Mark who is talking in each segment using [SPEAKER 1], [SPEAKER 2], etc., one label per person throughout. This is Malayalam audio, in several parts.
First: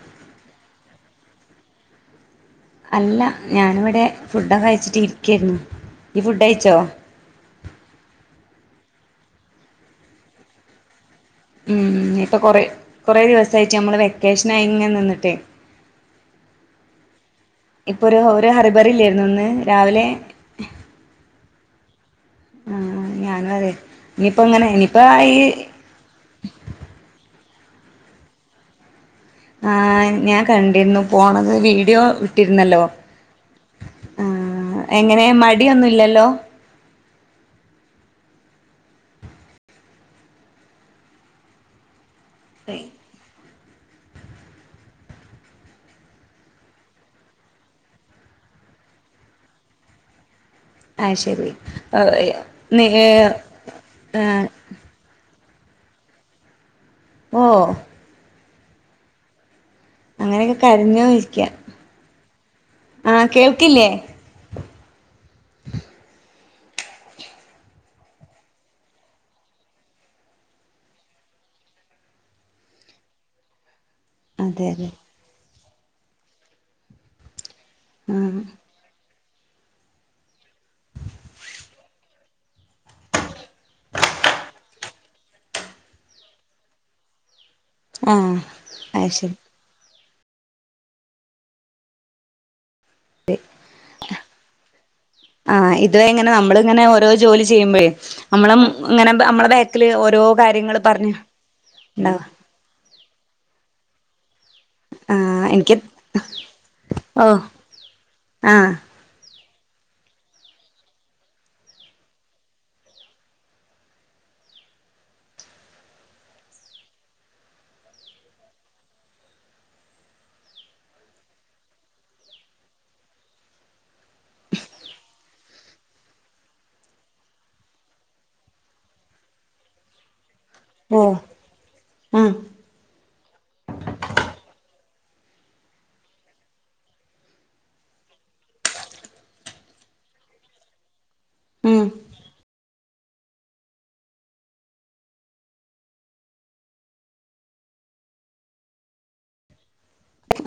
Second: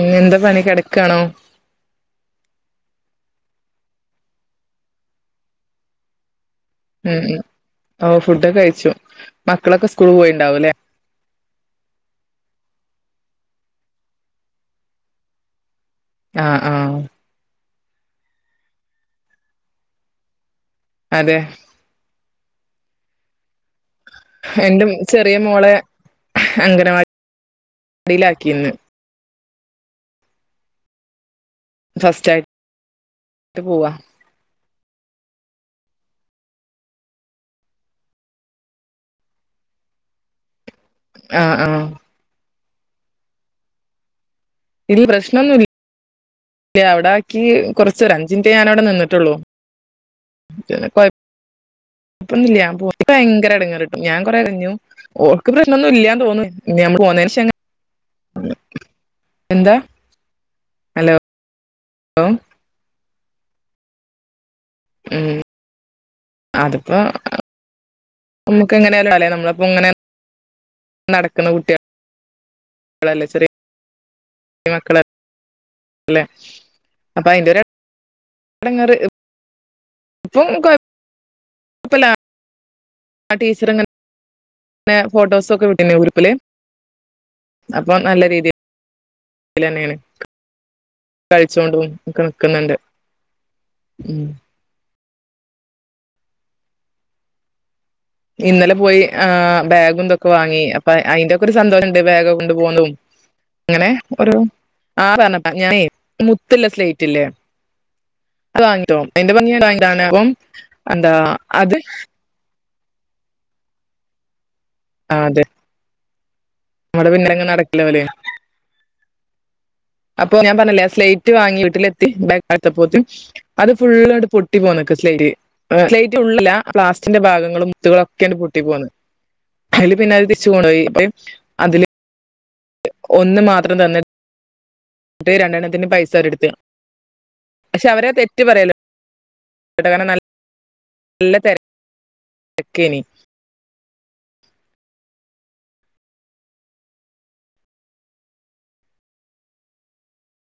[SPEAKER 1] ഉം എന്താ പനി കിടക്കാണോ
[SPEAKER 2] അല്ല ഞാനിവിടെ ഫുഡൊക്കെ അയച്ചിട്ട് ഇരിക്കയായിരുന്നു ഈ ഫുഡ് അയച്ചോ
[SPEAKER 1] ഉം ഉം ഓ ഫുഡ്ക്കെ കഴിച്ചു മക്കളൊക്കെ സ്കൂൾ പോയിണ്ടാവും അല്ലേ
[SPEAKER 2] ഉം ഇപ്പം കുറ കുറേ ദിവസമായിട്ട് നമ്മൾ വെക്കേഷൻ ആയങ്ങെ നിന്നിട്ടേ
[SPEAKER 1] ആഹ് ആഹ്
[SPEAKER 2] ഇപ്പൊ ഒരു ഒരു ഹറിബറി ഇല്ലായിരുന്നു ഒന്ന് രാവിലെ
[SPEAKER 1] അതെ
[SPEAKER 2] ആഹ് ഞാനും അതെ ഇനിയിപ്പ അങ്ങനെ ഇനിപ്പ ഈ
[SPEAKER 1] അംഗനവാടിയിലാക്കിന്ന്
[SPEAKER 2] ആഹ് ഞാൻ കണ്ടിരുന്നു പോണത് വീഡിയോ
[SPEAKER 1] ഫസ്റ്റ്
[SPEAKER 2] ഇട്ടിരുന്നല്ലോ
[SPEAKER 1] ആയിട്ട് പോവാ
[SPEAKER 2] ആഹ് എങ്ങനെ മടിയൊന്നുംല്ലല്ലോ
[SPEAKER 1] ആഹ് ആഹ്
[SPEAKER 2] [inaudible]
[SPEAKER 1] ഇല്ല പ്രശ്നൊന്നുല്ല അല്ല അവിട ആാക്കി കുറച്ച അഞ്ജിന്റെ ഞാൻ അവിടെ നിന്നിട്ടുള്ളൂ
[SPEAKER 2] ശെരി
[SPEAKER 1] ഇപ്പൊന്നില്ല ഞ പോയി ഭയങ്കര ഇടങ്ങാറിട്ടും ഞാൻ
[SPEAKER 2] ആ
[SPEAKER 1] കൊറെ കരഞ്ഞു ഓർക്ക് പ്രശ്നൊന്നും ഇല്ല്യന്ന് തോന്നു ഇ നമ്മള്
[SPEAKER 2] ഓ
[SPEAKER 1] പോന്നേ എന്താ
[SPEAKER 2] അങ്ങനെയൊക്കെ കരഞ്ഞോ
[SPEAKER 1] ഹലോ
[SPEAKER 2] വിരിക്കാം ആഹ് കേൾക്കില്ലേ
[SPEAKER 1] ഉം അതിപ്പോ നമുക്ക് എങ്ങനെയാലും അല്ലേ നമ്മളപ്പോ ഇങ്ങനെ നടക്കുന്ന കുട്ടികല്ല ചെറിയ
[SPEAKER 2] അതെ അതെ
[SPEAKER 1] അപ്പ അതിന്റെ
[SPEAKER 2] ആഹ്
[SPEAKER 1] എടങ്ങേറ് കുഴപ്പം ആ ടീച്ചർങ്ങനെ ഫോട്ടോസൊക്കെ വിട്ടന്ന ഗ്രൂപ്പിൽ
[SPEAKER 2] ആഹ് അയ്ശരി
[SPEAKER 1] ഇന്നെയാണ് കഴിച്ചോണ്ട് നി ക്കുന്നുണ്ട്
[SPEAKER 2] [inaudible] ആഹ് ഇത്വ എങ്ങനെ നമ്മള ഇങ്ങനെ ഓരോ ജോലി ചെയ്യുമ്പോഴേ
[SPEAKER 1] ഇന്നലെ പോയി ബാഗ്തൊക്കെ വാങ്ങി
[SPEAKER 2] കാര്യങ്ങള്
[SPEAKER 1] അപ്പ
[SPEAKER 2] പറഞ്ഞ്
[SPEAKER 1] അതിന്റെയൊക്കെ ഒരു സന്തോഷംഉണ്ട്
[SPEAKER 2] ഉണ്ടാവ
[SPEAKER 1] ബാഗൊക്കെ [inaudible] അങ്ങനെ ഒരു
[SPEAKER 2] ആഹ്
[SPEAKER 1] ആതണട്ടാ ഞൻ
[SPEAKER 2] എനിക്ക്
[SPEAKER 1] മുത്തല്ല സ്ലേറ്റ്ല്ലേ
[SPEAKER 2] ഓഹ്
[SPEAKER 1] അത്
[SPEAKER 2] ആഹ്
[SPEAKER 1] വാങ്ങിട്ടോ അയിന്റെ ഭംഗി [inaudible] അന്താ അത് ആഹ അതെ നമ്മടെ പിന്നെ അങ്ങ് നടക്കില്ല പോലേ അപ്പൊ ഞാൻ പറഞ്ഞില്ലേ സ്ലൈറ്റ് വാങ്ങി വീട്ടിലെത്തി ബാത്തപ്പോത് അത് ഫുുള്ളായിട്ട് പൊട്ടി പോന്നക്ക സ്ലൈരി ലൈറ്റ് ഉള്ള പ്ലാസ്റ്റിക്ന്റെ ഭാഗങ്ങളും മുത്തുകളും ഒക്കെയ പൊട്ടി പോകുന്നത് അതില് പിന്നെ അത്
[SPEAKER 2] ഓഹ്
[SPEAKER 1] അതില്
[SPEAKER 2] ഉം
[SPEAKER 1] ഒന്ന് മാത്രം തന്നെ രണ്ടെണ്ത്തിന് പൈസ അവർ എടുത്ത് പക്ഷെ അവരെ തെറ്റ് പറയല്ലോ [unintelligible] നല്ല നല്ലതിര
[SPEAKER 2] ഉം
[SPEAKER 1] ക്കേനി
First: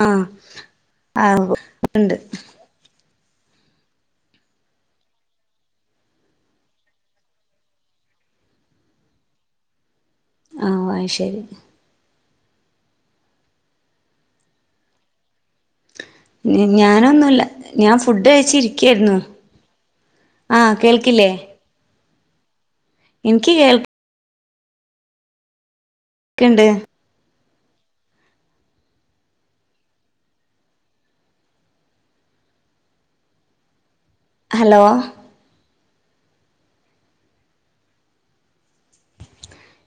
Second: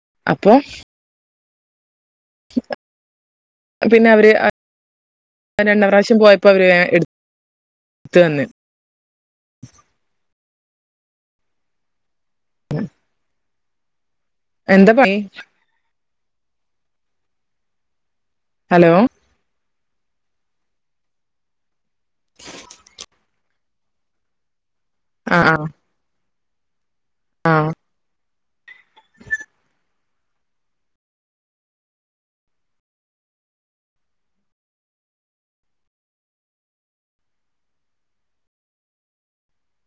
[SPEAKER 2] ആഹ
[SPEAKER 1] അപ്പൊ
[SPEAKER 2] ആഹ ഇണ്ട്..
[SPEAKER 1] പിന്നെ അവര് അ.. രണ്ട പ്രാവശ്യം പോയപ്പോൾ അവർ ഇടുത്ത് തന്ന്..
[SPEAKER 2] ആഹ ആയി ശെരി..
[SPEAKER 1] മ്മ് എന്താ പണി..
[SPEAKER 2] ഞാനൊന്നുല്ല ഞാൻ ഫുഡ് കഴിച്
[SPEAKER 1] ഹലോ
[SPEAKER 2] ഇരിക്കായിരുന്നു.. ആഹ കേൾക്കില്ലേ.. ഇനിക്ക് കേൾ..
[SPEAKER 1] ആഹ ആ..
[SPEAKER 2] ക്ക്‌ൻണ്ട്..
[SPEAKER 1] ആഹ..
[SPEAKER 2] ഹലോ..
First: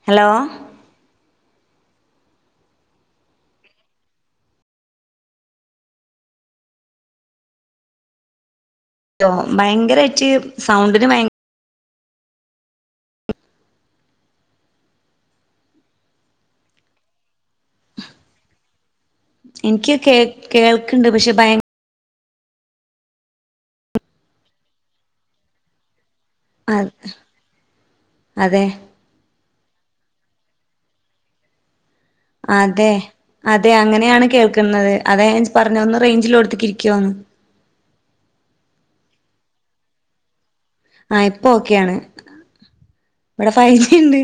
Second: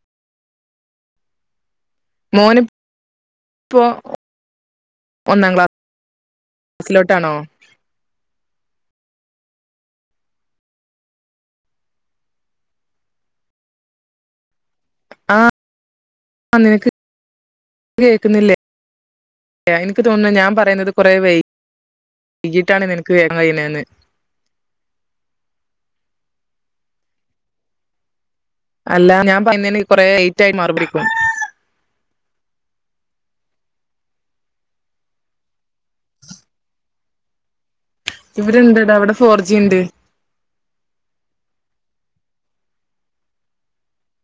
[SPEAKER 2] ഹലോ..
[SPEAKER 1] മോൻ പ്പോ ഒന്നാം ക്ലാസ്.. സിലോട്ട് ആണോ..
[SPEAKER 2] ട്ടോ ഭയങ്കരായ്ട്ട് സൗണ്ടിന് ഭയ..
[SPEAKER 1] ആഹ ആ നിനക്ക് കേൾക്കുന്നില്ലേ.. എനിക്ക്
[SPEAKER 2] കേ
[SPEAKER 1] തോന്നുന്നു ഞാൻ പറയുന്നത്
[SPEAKER 2] കേൾക്ക്ണ്ട്
[SPEAKER 1] കൊറെ
[SPEAKER 2] പക്ഷെ
[SPEAKER 1] വൈ..
[SPEAKER 2] ഭയ
[SPEAKER 1] കീട്ടാണ് നിനക്ക് വേഗം എന്ന്
[SPEAKER 2] അത് അതെ..
[SPEAKER 1] അല്ല ഞാൻ പറയുന്നതിന് കുറെലയ്റ്റ് ആയി മാറുപിടിക്കും..
[SPEAKER 2] അതെ അതെ അങ്ങനെയാണ് കേൾക്കുന്നത് അതെ പറഞ്ഞത് ഒന്ന് റൈഞ്ച് ഉള്ളൊട്ത്ക്ക്‌ ക്കിരിക്കുവോന്ന്..
[SPEAKER 1] ഇവിടെണ്ട് താ വിടെ ഫോർ ജി ഇണ്ട്..
[SPEAKER 2] ആഹ ഇപ്പ ഓക്കെയാണ് ഇവിടെ ഫൈവ് ജി ഇണ്ട്..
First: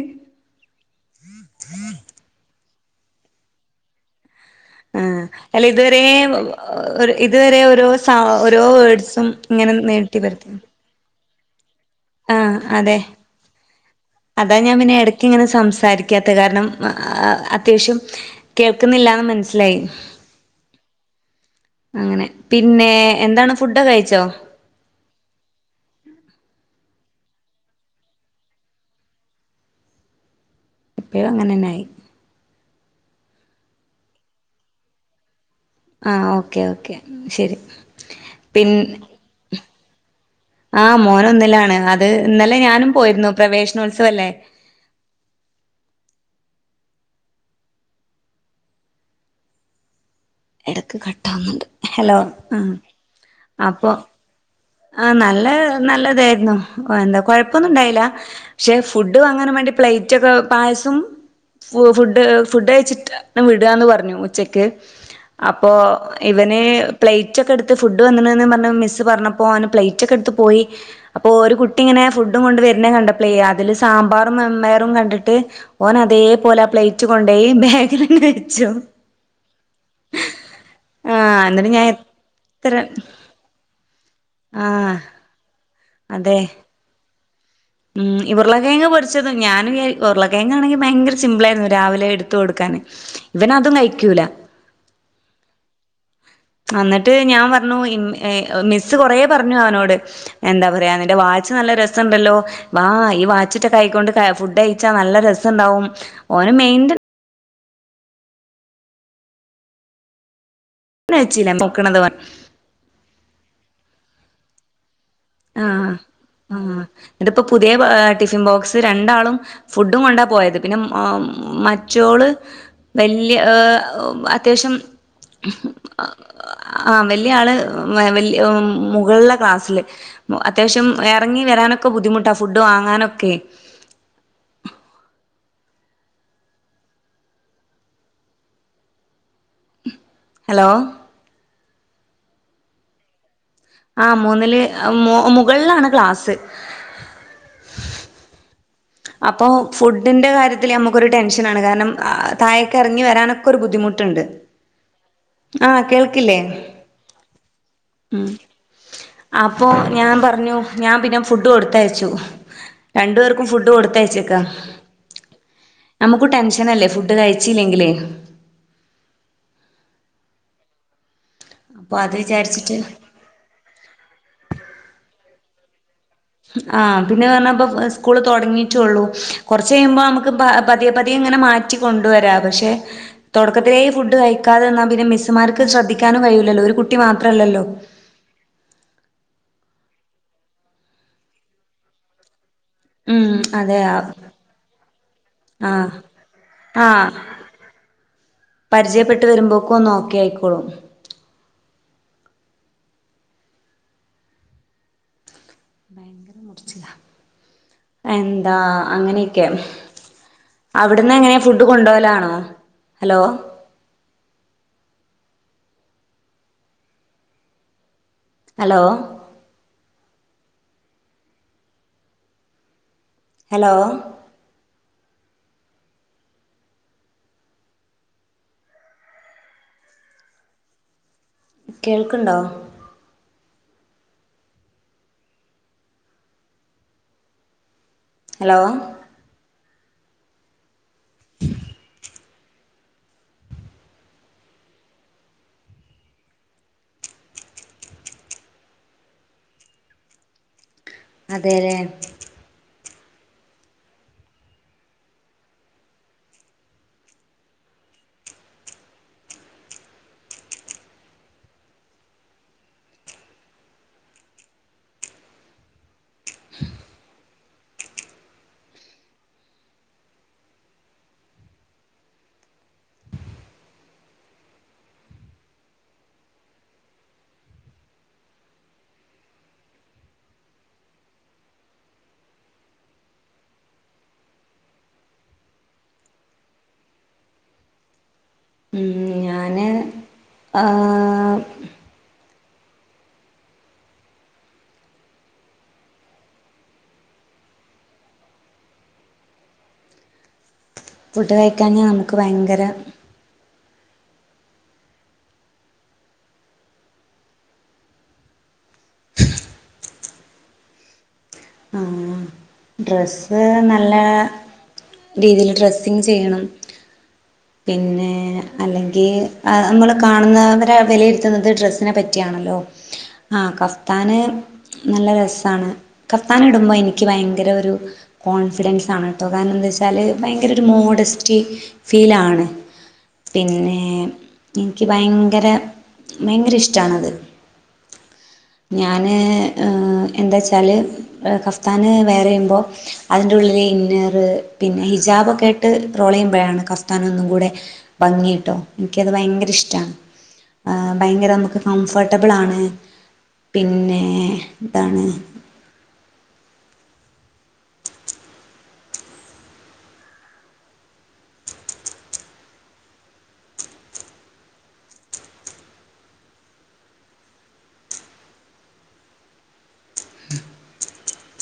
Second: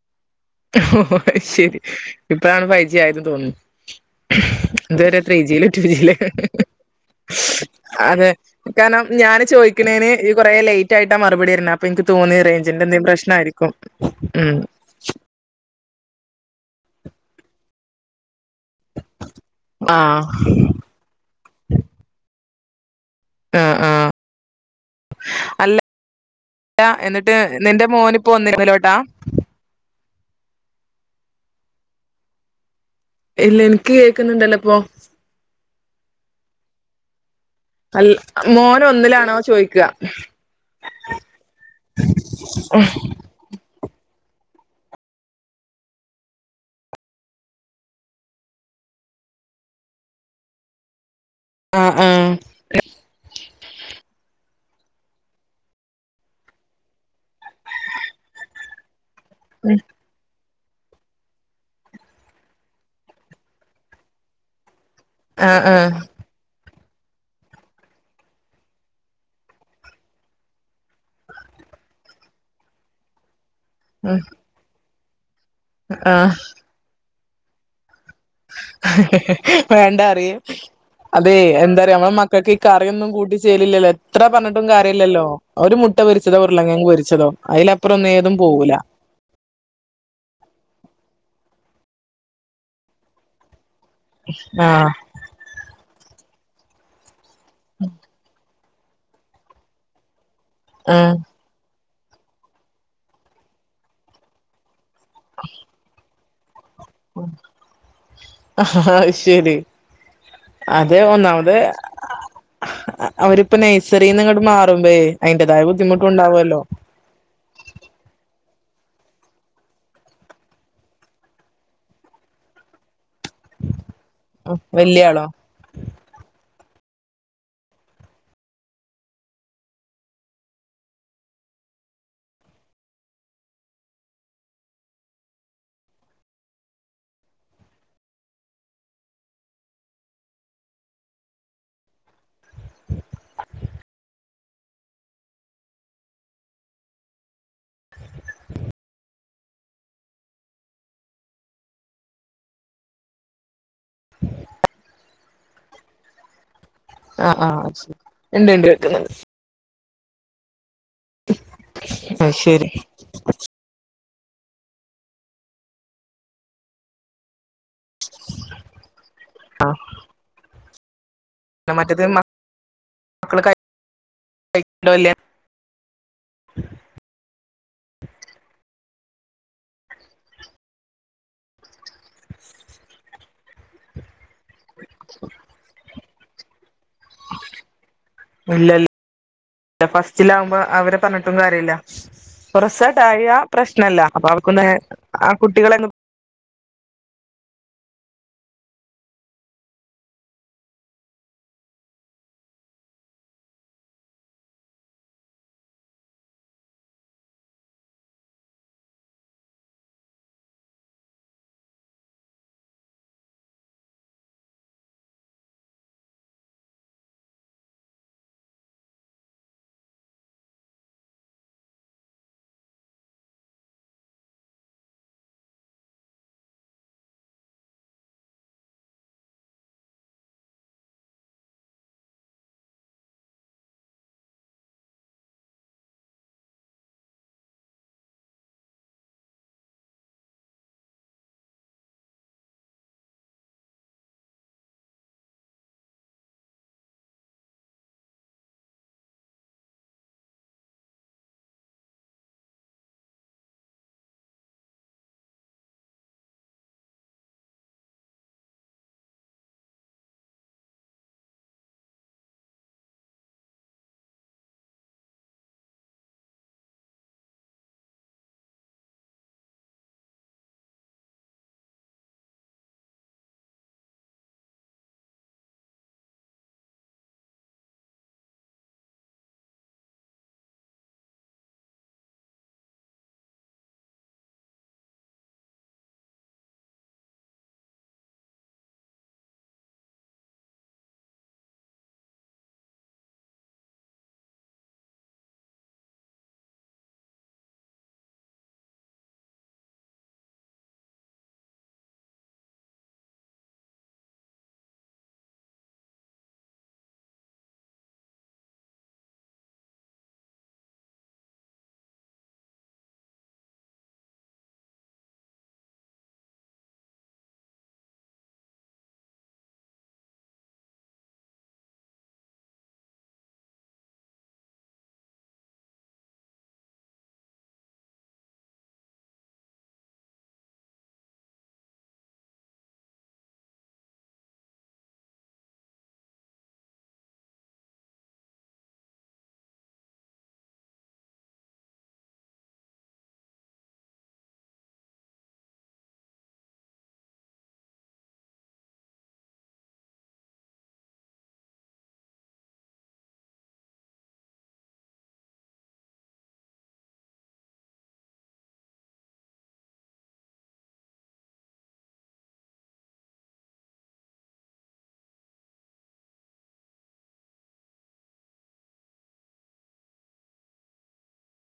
[SPEAKER 1] ഓ അഹ് ശെരി ഇപ്പഴാണ് ഫൈ ജി ആയത് തോനുണ്.. ഇതുവരെ
[SPEAKER 2] ആഹ്
[SPEAKER 1] ത്രീ
[SPEAKER 2] അല്ല
[SPEAKER 1] ജിയിലിട്ട്
[SPEAKER 2] ഇതുവരെ ഇതുവരെ ഓരോ സ
[SPEAKER 1] അതെ
[SPEAKER 2] ഓരോ
[SPEAKER 1] കാരണം..
[SPEAKER 2] വേഡ്സും
[SPEAKER 1] ഞാന്
[SPEAKER 2] ഇങ്ങനെ
[SPEAKER 1] ചോയ്ക്കിണിന്ന്
[SPEAKER 2] നീട്ടി
[SPEAKER 1] ഈയ് കുറ
[SPEAKER 2] വരുത്തി
[SPEAKER 1] ലേറ്റ്.. റ്റായിട്ട മറുപടി തരുന്നെ അപ്പ ഇൻക്ക് തോന്നി
[SPEAKER 2] ആഹ്
[SPEAKER 1] റേയ്ഞ്ച്ന്റെ
[SPEAKER 2] അതെ
[SPEAKER 1] എന്തെങ്കിലും പ്രശ്നം ആരിക്കും ഉം..
[SPEAKER 2] ന്ക്ക്‌ ഇങ്ങനെ സംസാരിക്കാത്ത കാരണം അത്യാവശ്യം.. കേൾക്കുന്നില്ലന്ന് മനസ്സിലായി
[SPEAKER 1] ആഹ്
[SPEAKER 2] അങ്ങനെ പിന്നെ.. എന്താണ് ഫുഡ് ഒക്കെ കഴിച്ചോ..
[SPEAKER 1] അല്ലാ എന്നിട്ട് നിന്റെ മോനിപ്പോ ഒന്നിലോട്ടാ..
[SPEAKER 2] ഇപ്പോഴും അങ്ങനെന്നെയി..
[SPEAKER 1] ഇല്ല എനിക്ക് കേൾക്കുന്നുണ്ടല്ലോ ഇപ്പൊ..
[SPEAKER 2] ആഹ ഓക്കെ ഓക്കേ ശെരി..
[SPEAKER 1] അൽ മോന് ഒന്നിലാണോ ചോയ്ക്കാ..
[SPEAKER 2] ആഹ് മോന് ഒന്നിലാണ് അത് ഇന്നലെ ഞാനും പോയിരുന്നു പ്രവേശനോത്സവല്ലേ എടക്ക് കട്ടാക്കുന്നുണ്ട്
[SPEAKER 1] ആഹ്
[SPEAKER 2] ഹലോ
[SPEAKER 1] ആഹ്
[SPEAKER 2] ആ അപ്പൊ ആ നല്ല നല്ലതായിരുന്നു അ എന്താ കൊഴപ്പൊന്നും ഇണ്ടായില്ല പക്ഷെ ഫുഡും വാങ്ങാനും വേണ്ടി പ്ലേറ്റ് ഒക്കെ പായസം ഫു ഫുഡ് ഫുഡ് അയച്ചിട്ട വിടാന്ന് പറഞ്ഞു ഉച്ചക്ക്
[SPEAKER 1] ആഹ്
[SPEAKER 2] അപ്പോ
[SPEAKER 1] ആഹ്
[SPEAKER 2] ഇവന് പ്ലേറ്റ് ഒക്കെ എടുത്ത് ഫുഡ് വന്ന്ക്ണ് പറഞ്ഞപ്പോ മിസ്സ് പറഞ്ഞ അപ്പൊ ഓന് പ്ലേറ്റ് ഒക്കെ എടുത്ത് പോയി അപ്പോ ഒരു കുട്ടി ഇങ്ങനെ ഫുഡും കൊണ്ട് വരുന്ന കണ്ടപ്പാളെ അതിൽ
[SPEAKER 1] ഉം
[SPEAKER 2] സാമ്പാറും മൺപയറും കണ്ടിട്ട് ഓൻ
[SPEAKER 1] ആഹ്
[SPEAKER 2] അതേപോലെ ആ പ്ലയ്റ്റ് കൊണ്ടോയി ബാഗിൽ
[SPEAKER 1] [unintelligible] വേണ്ട പറയ് അതെ
[SPEAKER 2] ആഹ് എന്നിട്ട് ഞാൻ
[SPEAKER 1] എന്താന്നറിയൊ നമ്മളെ മക്കൾക്ക് ഈ
[SPEAKER 2] എത്ര
[SPEAKER 1] കറിയൊന്നും കൂട്ടി ചെല് ഇല്ലാല്ലോ ഇത്ര പറഞ്ഞിട്ടും കാര്യ
[SPEAKER 2] ആഹ്
[SPEAKER 1] ല്ലല്ലോ ഒരു മുട്ട
[SPEAKER 2] അതെ
[SPEAKER 1] പൊരിച്ചതോ ഉരുള കിഴങ് പരിച്ചതോ
[SPEAKER 2] ഉം
[SPEAKER 1] അതിലപ്പറൊന്നും ഏതും പോവൂല്ല
[SPEAKER 2] ഉരുളക്കിഴങ്ങ് ഞാനും ഉരുളക്കിഴങ്ങാണെങ്കിൽ ഭയങ്കര സിമ്പിൾ ആയിരുന്നു രാവിലെ എടുത്ത് കൊടുക്കാൻ ഇവന് അതും കഴിക്കൂല
[SPEAKER 1] ആഹ്
[SPEAKER 2] എന്നിട്ട് ഞൻ കൊറ പറഞ്ഞു മിസ്സ്‌ കൊറേ പറഞ്ഞവനോടെ എന്താ പറയാ
[SPEAKER 1] ആഹ്
[SPEAKER 2] നിന്റെ വാ ച്ച് നല്ല രസണ്ടല്ലോ വാ ഈ വാച്ചിട്ടകൈക്കൊണ്ട് ഫുഡ് കാഴിച്ചാ നല്ല രസം ഉണ്ടാവും ഒന് മെയിന്റ ഹ
[SPEAKER 1] ഹ ഹ അഹ്ശരി അത
[SPEAKER 2] വെച്ചില്ല
[SPEAKER 1] ഒന്നാമത്
[SPEAKER 2] നോക്കണത് ഓൻ
[SPEAKER 1] അ അവരിപ്പ നൈസറിന്ന്ങ്ങോട്ട് മാറുമ്പേ അയിന്റേതായ ബുദ്ധിമുട്ട് ഉണ്ടാവുമല്ലോ
[SPEAKER 2] ഇതിപ്പോ പുതിയ ടിഫിൻ ബോക്സ് രണ്ടാളും ഫുഡും കൊണ്ടാ പോയത് പിന്നെ മറ്റോള് വല്യ ഏ അത്യാവശ്യം
[SPEAKER 1] വല്യ ആളോ
[SPEAKER 2] ആഹ വല്യ ആള് വ മുകളുള്ള ക്ലാസ്സില് അത്യാവശ്യം ഇറങ്ങി വരാനൊക്കെ ബുദ്ധിമുട്ടാ ഫുഡ് വാങ്ങാനൊക്കെ ഹലോ ആ മൂന്നില് മുകള്ലാണ് ക്ലാസ് അപ്പോൾ ഫുഡിന്റെ കാര്യത്തിൽ നമുക്കൊരു ടെൻഷനാണ് കാരണം തായെകെരങ്ങി വരാനൊക്കെ ഒരു ബുദ്ധിമുട്ട് ട്ട്ണ്ട് ആഹ് കേൾക്കില്ലേ
[SPEAKER 1] ആഹ് ആഹ് ശരി ഇണ്ട് ഇണ്ട് കേൾക്കുന്ന്ണ്ട്
[SPEAKER 2] അപ്പോ ഞാൻ പറഞ്ഞു ഞാൻ പിന്നെ ഫുഡ് കൊടുത്തയച്ചു
[SPEAKER 1] അത് ശരി
[SPEAKER 2] രണ്ടു പേർക്കും ഫുഡ് കൊടുത്ത കെടുത്തയച്ചക്ക നമുക്ക് ടെൻഷനല്ലേ ഫുഡ് കഴിച്ചില്ലെങ്കില്
[SPEAKER 1] ആഹ് പിന്നെ
[SPEAKER 2] അപ്പൊ
[SPEAKER 1] മറ്റത്
[SPEAKER 2] അത് വിചാരിച്ചിട്ട്
[SPEAKER 1] മക്കള് കഴക്ക്ണ്ടോ ഇല്ലേ
[SPEAKER 2] ആ പിന്നെ പറഞ്ഞപ്പ സ്കൂൾ തുടങ്ങിട്ടുള്ളൂ കുറച്ച കഴിയുമ്പോ നമുക്ക് പതിയെ പതിയെ ഇങ്ങനെ മാറ്റ റ്റി കൊണ്ട് വര പക്ഷെ തുടാക്കത്തിലെ ഫുഡ്‌ കയ്യ്ക്കതെന്നാ പിന്നെ മിസ്മാർക്ക് ശ്രദ്ധിക്കാനു കയൂലല്ലോ ഒരു കുട്ടി മാത്രല്ലല്ലോ
[SPEAKER 1] ഇല്ല ഫസ്റ്റിലാവുമ്പോ അവര് പറഞ്ഞിട്ടും കാര്യല്ല [unintelligible]
[SPEAKER 2] ഉം
[SPEAKER 1] [unintelligible]
[SPEAKER 2] അതെ
[SPEAKER 1] പ്രശ്നമല്ല അപ്പൊ അവർക്ക് ആ കുട്ടികള
[SPEAKER 2] ആഹ് പരിചയപ്പെട്ട് വരുമ്പോക്ക ഒന്ന് ഓക്കെ ആയിക്കോളും എന്താ അങ്ങനെയെക്കെയാണ് അവിടുന്ന് എങ്ങനെയാണ് ഫുഡ് കൊണ്ടോവലാണോ ഹലോ ഹലോ ഹലോ കേൾക്കണ്ടോ ഹലോ അതെലേ [inaudible] ഉം ഞാന് ആ ഫുഡ് കഴിക്കാഞ്ഞ നമുക്ക് ഭയങ്കര മ്മ് ഡ്രസ്സ് നല്ല രീതിൽ ഡ്രസ്സിങ് ചെയ്യണം പിന്നെ അല്ലെങ്കിൽ നമ്മൾ കാണുന്നവരെ വിലയിരുത്തുന്നത് ഡ്രെസ്സിനെ പറ്റിയാണല്ലോ ആഹ് കഫസ്താന് നല്ല രസമാണ് കഫ്താന് ഇടുമ്പോൾ എനിക്ക് ഭയങ്കര ഒരു കോൺഫിഡൻസ് ആണ് കേട്ടോ കാരണം എന്താ വെച്ചാൽ ഭയങ്കര ഒരു മോഡസ്റ്റി ഫീലാണ് പിന്നെ എനിക്ക് ഭയങ്കര ഭയങ്കര ഇഷ്ടണത് ഞൻ എന്താ വച്ചാൽ കഫ്താനി വേറെ ചെയ്യുമ്പോൾ അതിൻന്റെറെ ഉള്ളിലെ ഇന്നറ് പിന്നെ ഹിജാബ്ക്കെ ആട്ട് റോളയുംമ്പഴാണ് കഫ്‌താനൊന്നും കൂടെ ഭംഗിക്കിട്ടും എനിക്കത് ഭയങ്കര ഇഷ്ടമാണ് ഭയങ്കര നമുക്ക് കംഫർട്ടബിൾ ആണ് പിന്നെ ഇതാണ്